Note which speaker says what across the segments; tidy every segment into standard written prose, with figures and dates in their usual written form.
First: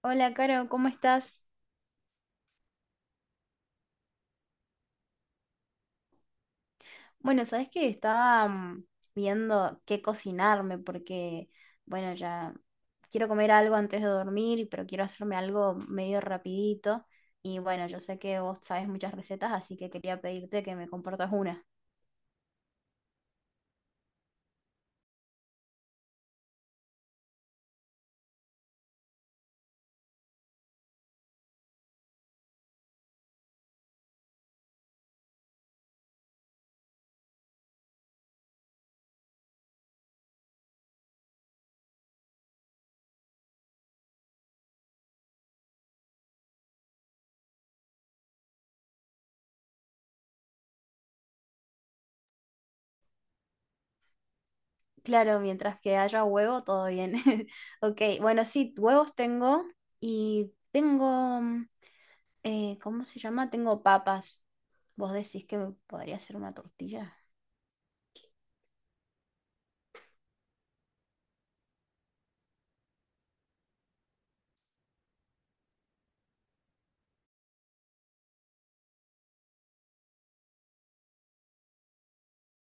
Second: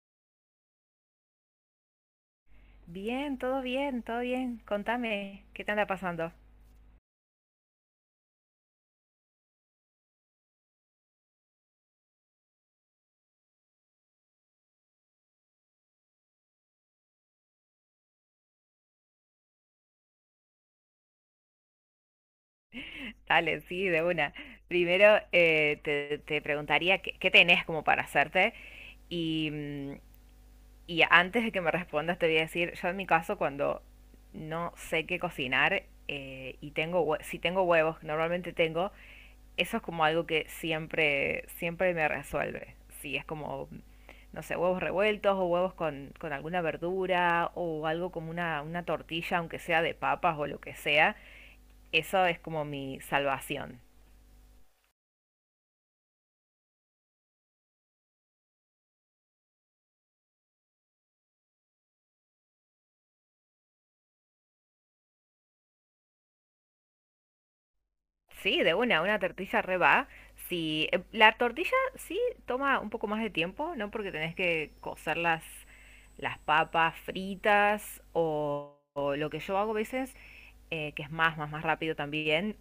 Speaker 1: Hola, Caro, ¿cómo estás?
Speaker 2: Bien, todo bien, todo bien. Contame, ¿qué te anda pasando?
Speaker 1: Bueno, sabes que estaba viendo qué cocinarme porque, bueno, ya quiero comer algo antes de dormir, pero quiero hacerme algo medio rapidito. Y bueno, yo sé que vos sabes muchas recetas, así que quería pedirte que me compartas una.
Speaker 2: Dale, sí, de una. Primero te preguntaría qué tenés como para hacerte. Y, mm, Y antes de que me respondas, te voy a decir, yo en mi caso, cuando no sé qué cocinar si tengo huevos, normalmente tengo, eso es como algo que siempre, siempre me resuelve. Si es como, no sé, huevos revueltos o huevos con alguna verdura o algo como una tortilla, aunque sea de papas o lo que sea, eso es como mi salvación.
Speaker 1: Claro, mientras que haya huevo, todo bien. Ok, bueno, sí, huevos tengo y tengo, ¿cómo se llama? Tengo papas. ¿Vos decís que me podría hacer una tortilla?
Speaker 2: Sí, de una tortilla re va. Sí, la tortilla sí toma un poco más de tiempo, ¿no? Porque tenés que cocer las papas fritas o lo que yo hago a veces, que es más rápido también,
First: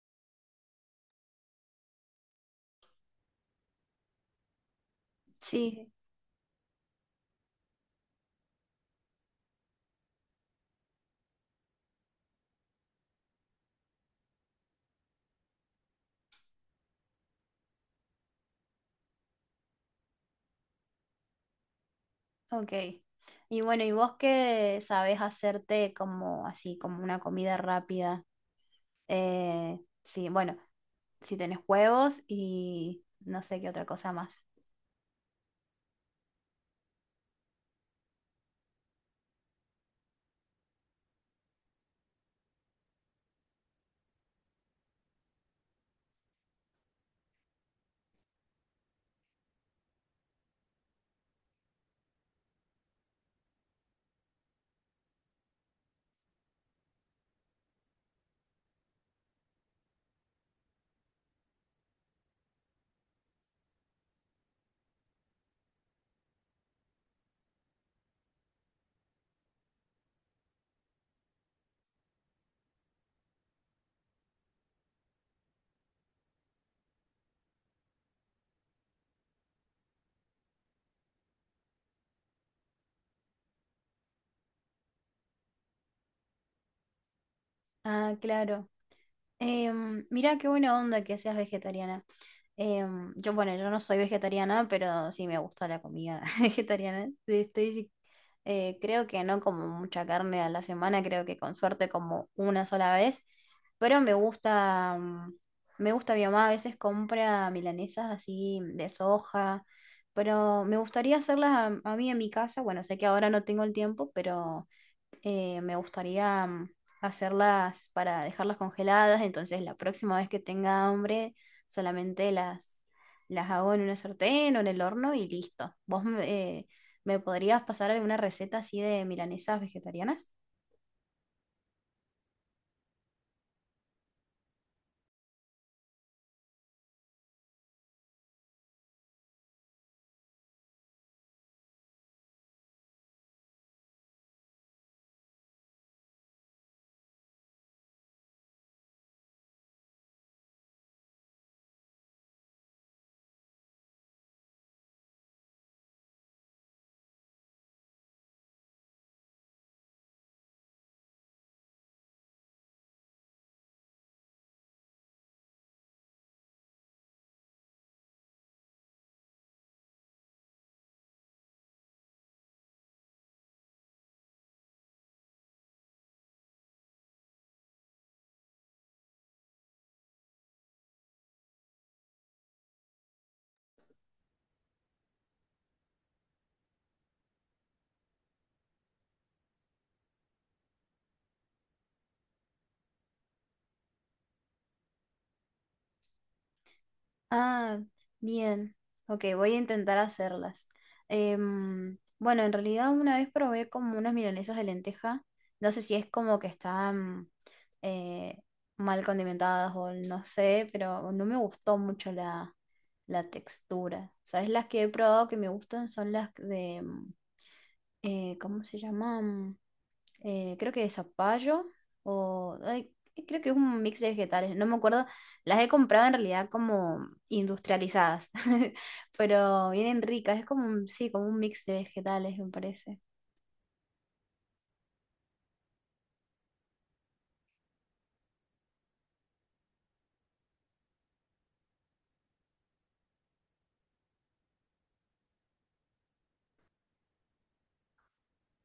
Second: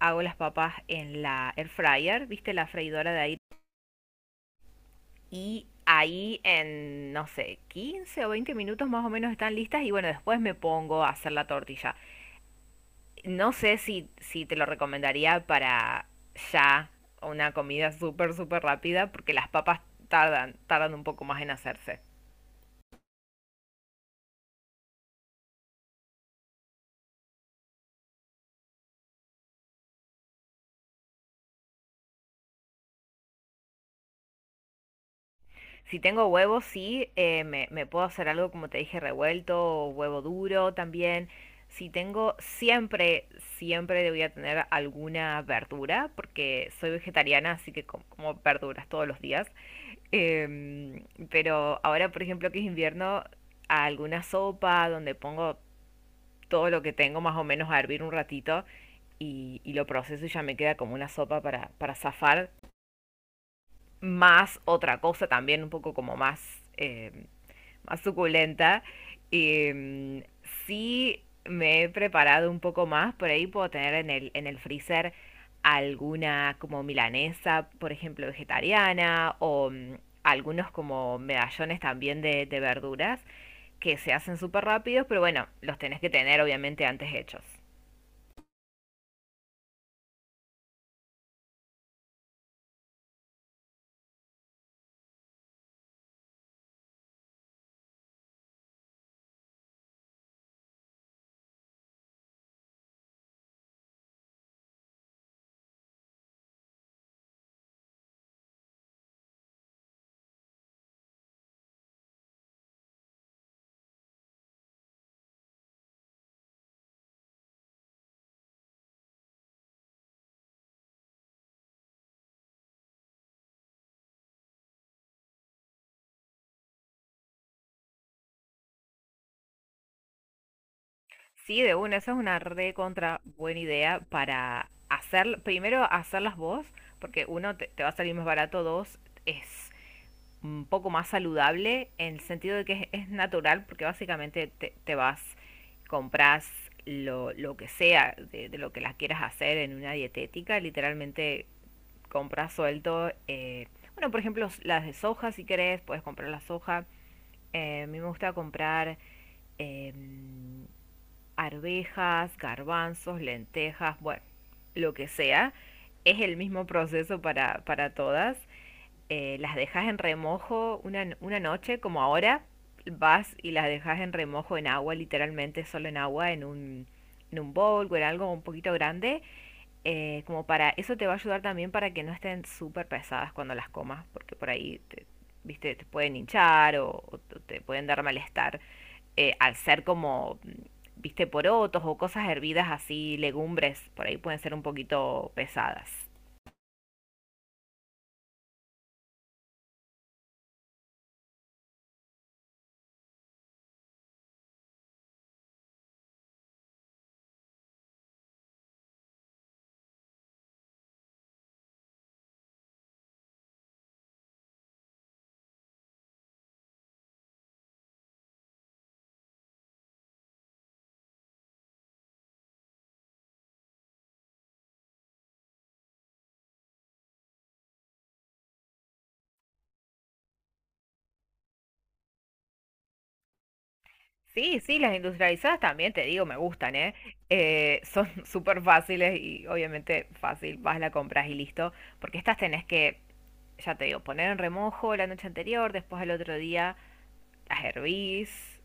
Speaker 2: hago las papas en la air fryer, ¿viste? La freidora de aire. Y
Speaker 1: Sí.
Speaker 2: ahí en, no sé, 15 o 20 minutos más o menos están listas y bueno, después me pongo a hacer la tortilla. No sé si te lo recomendaría para ya una comida súper, súper rápida, porque las papas tardan un poco más en hacerse.
Speaker 1: Ok. Y bueno, ¿y vos qué sabés hacerte como así, como una comida rápida? Eh, sí, bueno, si tenés huevos y no sé qué otra cosa más.
Speaker 2: Si tengo huevos, sí, me puedo hacer algo, como te dije, revuelto, o huevo duro también. Si tengo, Siempre, siempre voy a tener alguna verdura, porque soy vegetariana, así que como verduras todos los días. Em, pero ahora, por ejemplo, que es invierno, alguna sopa donde pongo todo lo que tengo más o menos a hervir un ratito y lo proceso y ya me queda como una sopa para zafar. Más otra cosa también un poco como más suculenta. Y, sí me he preparado un poco más, por ahí puedo tener en el freezer alguna como milanesa, por ejemplo, vegetariana, o algunos como medallones también de verduras que se hacen súper rápidos, pero bueno, los tenés que tener obviamente antes hechos.
Speaker 1: Ah, claro. Em, mirá qué buena onda que seas vegetariana. Em, yo, bueno, yo no soy vegetariana, pero sí me gusta la comida vegetariana. Estoy creo que no como mucha carne a la semana, creo que con suerte como una sola vez, pero me gusta, me gusta, mi mamá a veces compra milanesas así de soja, pero me gustaría hacerlas a mí en mi casa, bueno, sé que ahora no tengo el tiempo, pero me gustaría hacerlas para dejarlas congeladas, entonces la próxima vez que tenga hambre solamente las hago en una sartén o en el horno y listo. ¿Vos eh, me podrías pasar alguna receta así de milanesas vegetarianas?
Speaker 2: Sí, de una, esa es una re contra buena idea para hacer, primero hacerlas vos, porque uno te va a salir más barato, dos es un poco más saludable en el sentido de que es natural, porque básicamente te vas, compras lo que sea de lo que las quieras hacer en una dietética, literalmente compras suelto, bueno, por ejemplo, las de soja, si querés, puedes comprar la soja. A mí me gusta comprar em, arvejas, garbanzos, lentejas, bueno, lo que sea. Es el mismo proceso para todas. Las dejas en remojo una noche, como ahora, vas y las dejas en remojo en agua, literalmente solo en agua, en un bowl o en algo un poquito grande, como para eso te va a ayudar también para que no estén súper pesadas cuando las comas, porque por ahí te, viste, te pueden hinchar o te pueden dar malestar al ser como, viste, porotos o cosas hervidas así, legumbres, por ahí pueden ser un poquito pesadas.
Speaker 1: Ah, bien. Ok, voy a intentar hacerlas. Em, bueno, en realidad una vez probé como unas milanesas de lenteja. No sé si es como que están eh, mal condimentadas o no sé, pero no me gustó mucho la textura. ¿Sabes? Las que he probado que me gustan son las de, ¿cómo se llama? Creo que de zapallo o ay, creo que es un mix de vegetales, no me acuerdo. Las he comprado en realidad como industrializadas, pero vienen ricas, es como un, sí, como un mix de vegetales, me parece.
Speaker 2: Sí, sí, las industrializadas también, te digo, me gustan, ¿eh? Son súper fáciles y obviamente fácil, vas, la compras y listo, porque estas tenés que, ya te digo, poner en remojo la noche anterior, después al otro día las hervís,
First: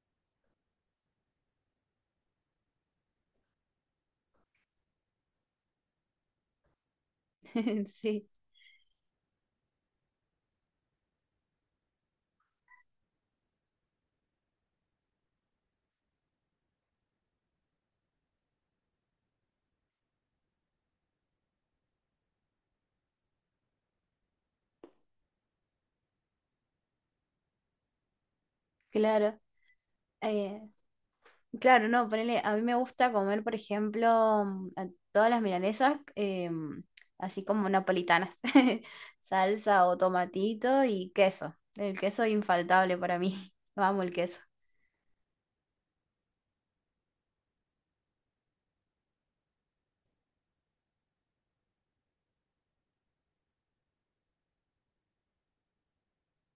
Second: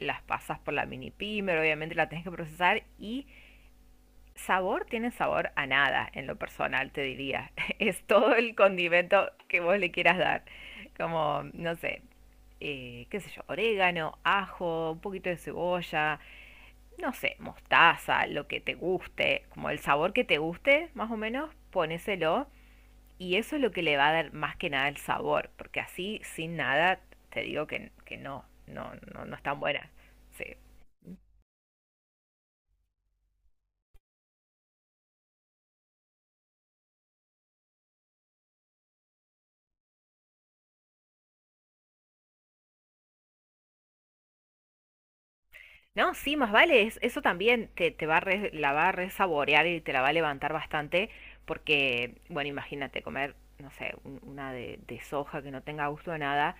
Speaker 2: las pasas por la mini pimer, obviamente la tenés que procesar y sabor tiene sabor a nada en lo personal, te diría. Es
Speaker 1: Sí,
Speaker 2: todo el condimento que vos le quieras dar. Como, no sé, qué sé yo, orégano, ajo, un poquito de cebolla, no sé, mostaza, lo que te guste, como el sabor que te guste, más o menos, ponéselo y eso es lo que le va a dar más que nada el sabor, porque así, sin nada, te digo que no, no, no, no
Speaker 1: claro.
Speaker 2: están buenas. Sí.
Speaker 1: Eh, claro, no, ponele, a mí me gusta comer, por ejemplo, a todas las milanesas, así como napolitanas, salsa o tomatito y queso. El queso infaltable para mí. Vamos, el queso.
Speaker 2: No, sí, más vale, eso también te va a la va a resaborear y te la va a levantar bastante, porque, bueno, imagínate comer, no sé, una de soja que no tenga gusto de nada,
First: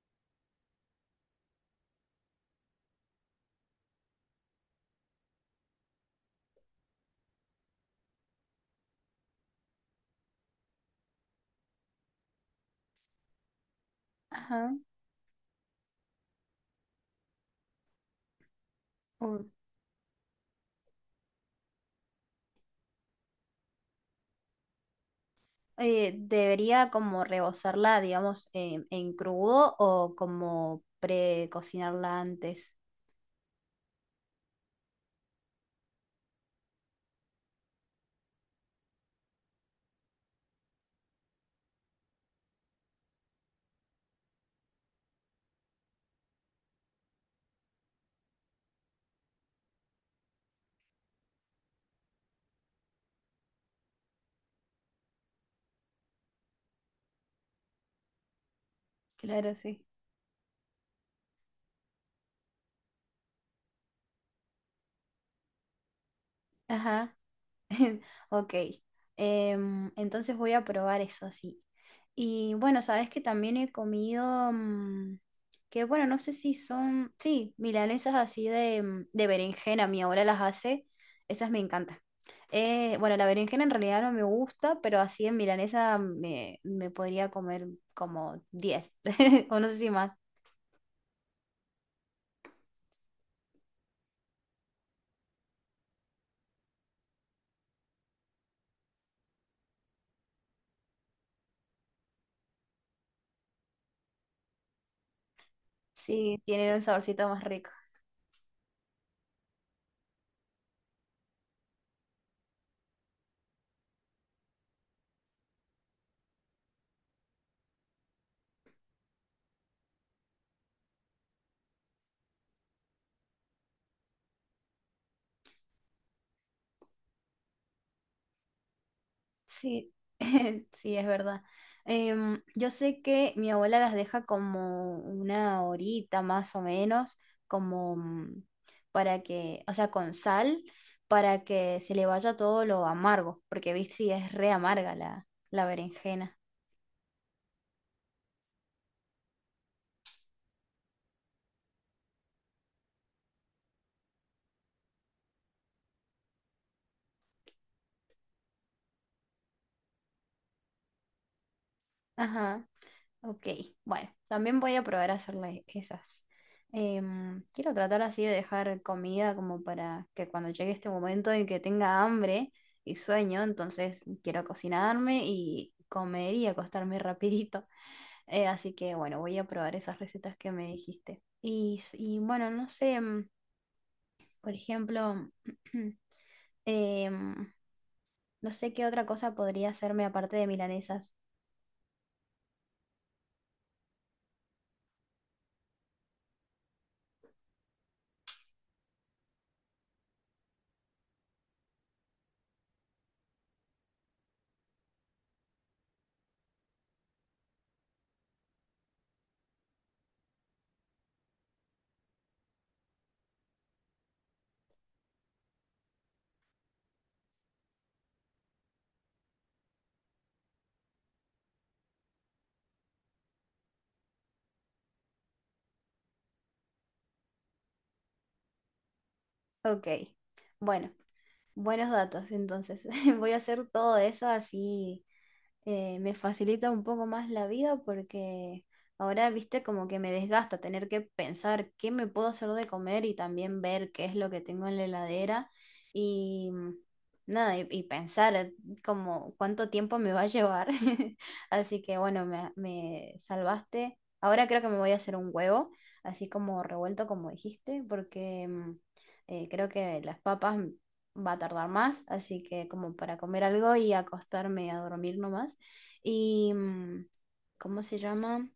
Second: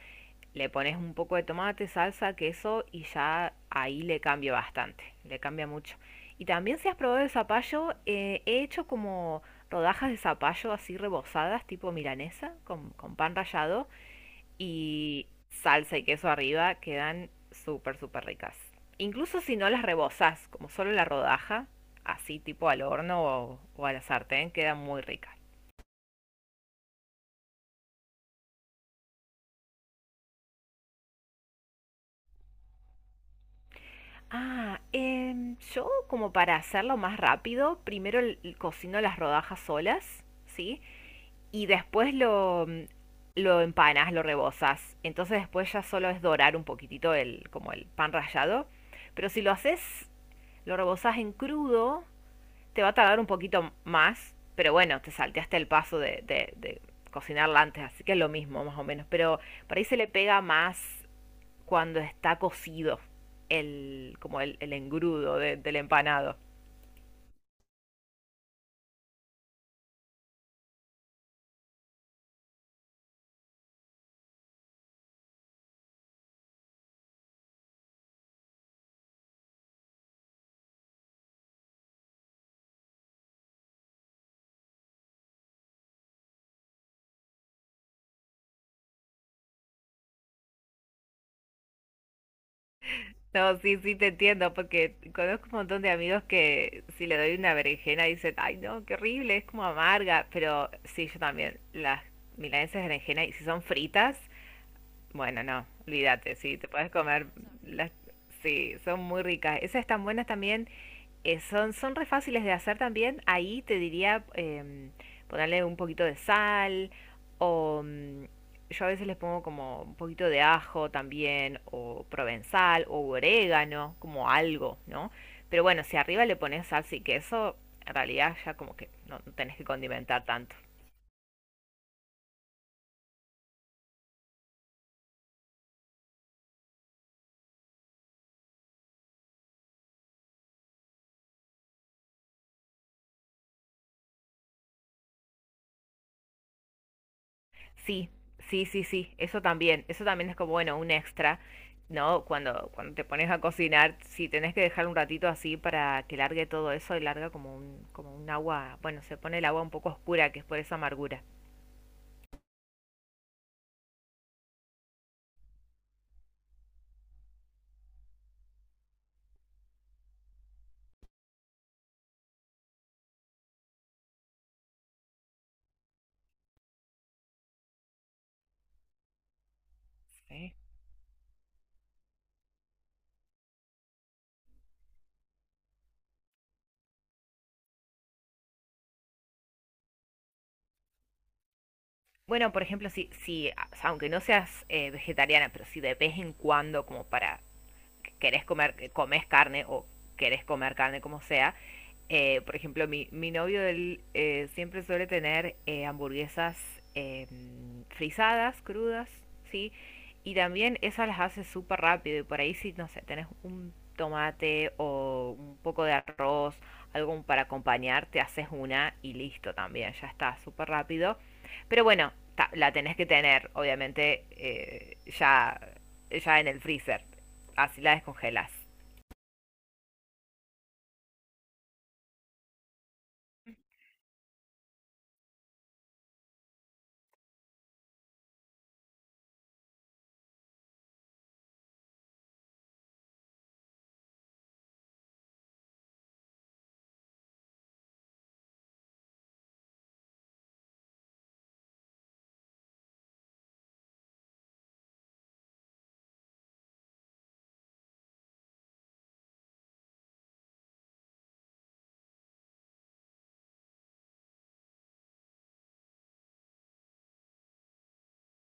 Speaker 2: le pones un poco de tomate, salsa, queso y ya ahí le cambia bastante, le cambia mucho. Y también si has probado el zapallo, he hecho como rodajas de zapallo así rebozadas, tipo milanesa, con pan rallado,
Speaker 1: Ajá.
Speaker 2: y salsa y queso arriba, quedan súper, súper ricas.
Speaker 1: Uh,
Speaker 2: Incluso si no las rebozas, como solo la rodaja, así tipo al horno o a la sartén, queda muy rica.
Speaker 1: debería como rebozarla, digamos, en crudo o como precocinarla antes.
Speaker 2: Ah, yo como para hacerlo más rápido, primero cocino las rodajas solas, ¿sí? Y después lo empanas, lo rebozas. Entonces después ya solo es dorar un poquitito el, como el pan rallado. Pero si lo haces, lo rebozas en crudo. Te va a tardar un poquito más, pero bueno, te salteaste el paso de cocinarla antes, así que es lo mismo más o menos. Pero
Speaker 1: Claro,
Speaker 2: por ahí
Speaker 1: sí.
Speaker 2: se le pega más cuando está cocido como el engrudo del empanado.
Speaker 1: Ajá. Ok, em, entonces voy a probar eso, sí. Y bueno, sabes que también he comido, que bueno, no sé si son, sí, milanesas así de, de berenjena, mi abuela las hace, esas me encantan. Bueno, la berenjena en realidad no me gusta, pero así en milanesa me podría comer como 10 o no sé si más.
Speaker 2: No, sí, sí te entiendo, porque conozco un montón de amigos que si le doy una berenjena dicen, ay no, qué horrible, es como amarga, pero sí, yo también, las milanesas de berenjena, y si son fritas, bueno, no, olvídate,
Speaker 1: Sí,
Speaker 2: sí, te
Speaker 1: tienen un
Speaker 2: puedes comer
Speaker 1: saborcito más.
Speaker 2: las. Sí, son muy ricas. Esas están buenas también. Son re fáciles de hacer también. Ahí te diría ponerle un poquito de sal o yo a veces les pongo como un poquito de ajo también o provenzal o orégano, como algo, ¿no? Pero bueno, si arriba le pones salsa y queso, en realidad ya como que no, no tenés que
Speaker 1: Sí,
Speaker 2: condimentar tanto.
Speaker 1: sí, es verdad. Em, yo sé que mi abuela las deja como una horita más o menos, como para que, o sea, con sal, para que se le vaya todo lo amargo, porque viste, sí, es re amarga la berenjena.
Speaker 2: Sí, sí, sí, sí, eso también es como, bueno, un extra, ¿no? Cuando te pones a cocinar, si tenés que dejar un ratito así para que largue todo eso y larga como un, agua, bueno, se pone el agua un poco oscura, que es por esa amargura.
Speaker 1: Ajá. Ok, bueno, también voy a probar a hacerle esas. Em, quiero tratar así de dejar comida como para que cuando llegue este momento en que tenga hambre y sueño, entonces quiero cocinarme y comer y acostarme rapidito. Así que bueno, voy a probar esas recetas que
Speaker 2: Sí.
Speaker 1: me dijiste. Y bueno, no sé, em, por ejemplo, em, no sé qué otra cosa podría hacerme aparte de milanesas.
Speaker 2: Bueno, por ejemplo, si aunque no seas vegetariana, pero si de vez en cuando, como para que querés comer, que comes carne o querés comer carne como sea, por ejemplo, mi novio él, siempre suele tener hamburguesas eh, frisadas, crudas, ¿sí? Y también esas las haces súper rápido y por ahí si, no sé, tenés un tomate o un poco de arroz, algo para acompañar, te haces una y listo también, ya está, súper rápido. Pero bueno, la tenés que tener, obviamente, ya en el freezer, así la descongelas.
Speaker 1: Ok, bueno. Buenos datos, entonces. Voy a hacer todo eso así me facilita un poco más la vida porque ahora, viste, como que me desgasta tener que pensar qué me puedo hacer de comer y también ver qué es lo que tengo en la heladera y nada, y pensar como cuánto tiempo me va a llevar. Así que bueno, me salvaste. Ahora creo que me voy a hacer un huevo, así como revuelto como dijiste, porque... creo que las papas va a tardar más, así que como para comer algo y acostarme a dormir nomás. Y, ¿cómo se llama?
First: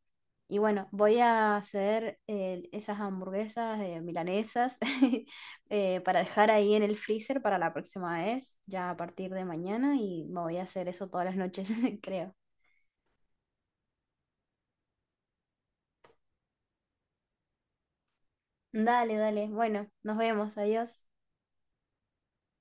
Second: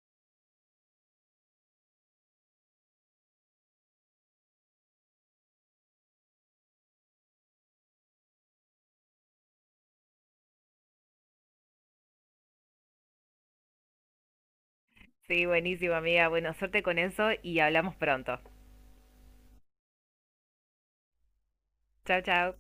Speaker 1: Y bueno, voy a hacer esas hamburguesas milanesas para dejar ahí en el freezer para la próxima vez, ya a partir de mañana, y me voy a hacer eso todas las noches, creo.
Speaker 2: Sí, buenísimo amiga, bueno, suerte con eso y hablamos pronto.
Speaker 1: Dale, dale. Bueno, nos vemos. Adiós.
Speaker 2: Chao, chao.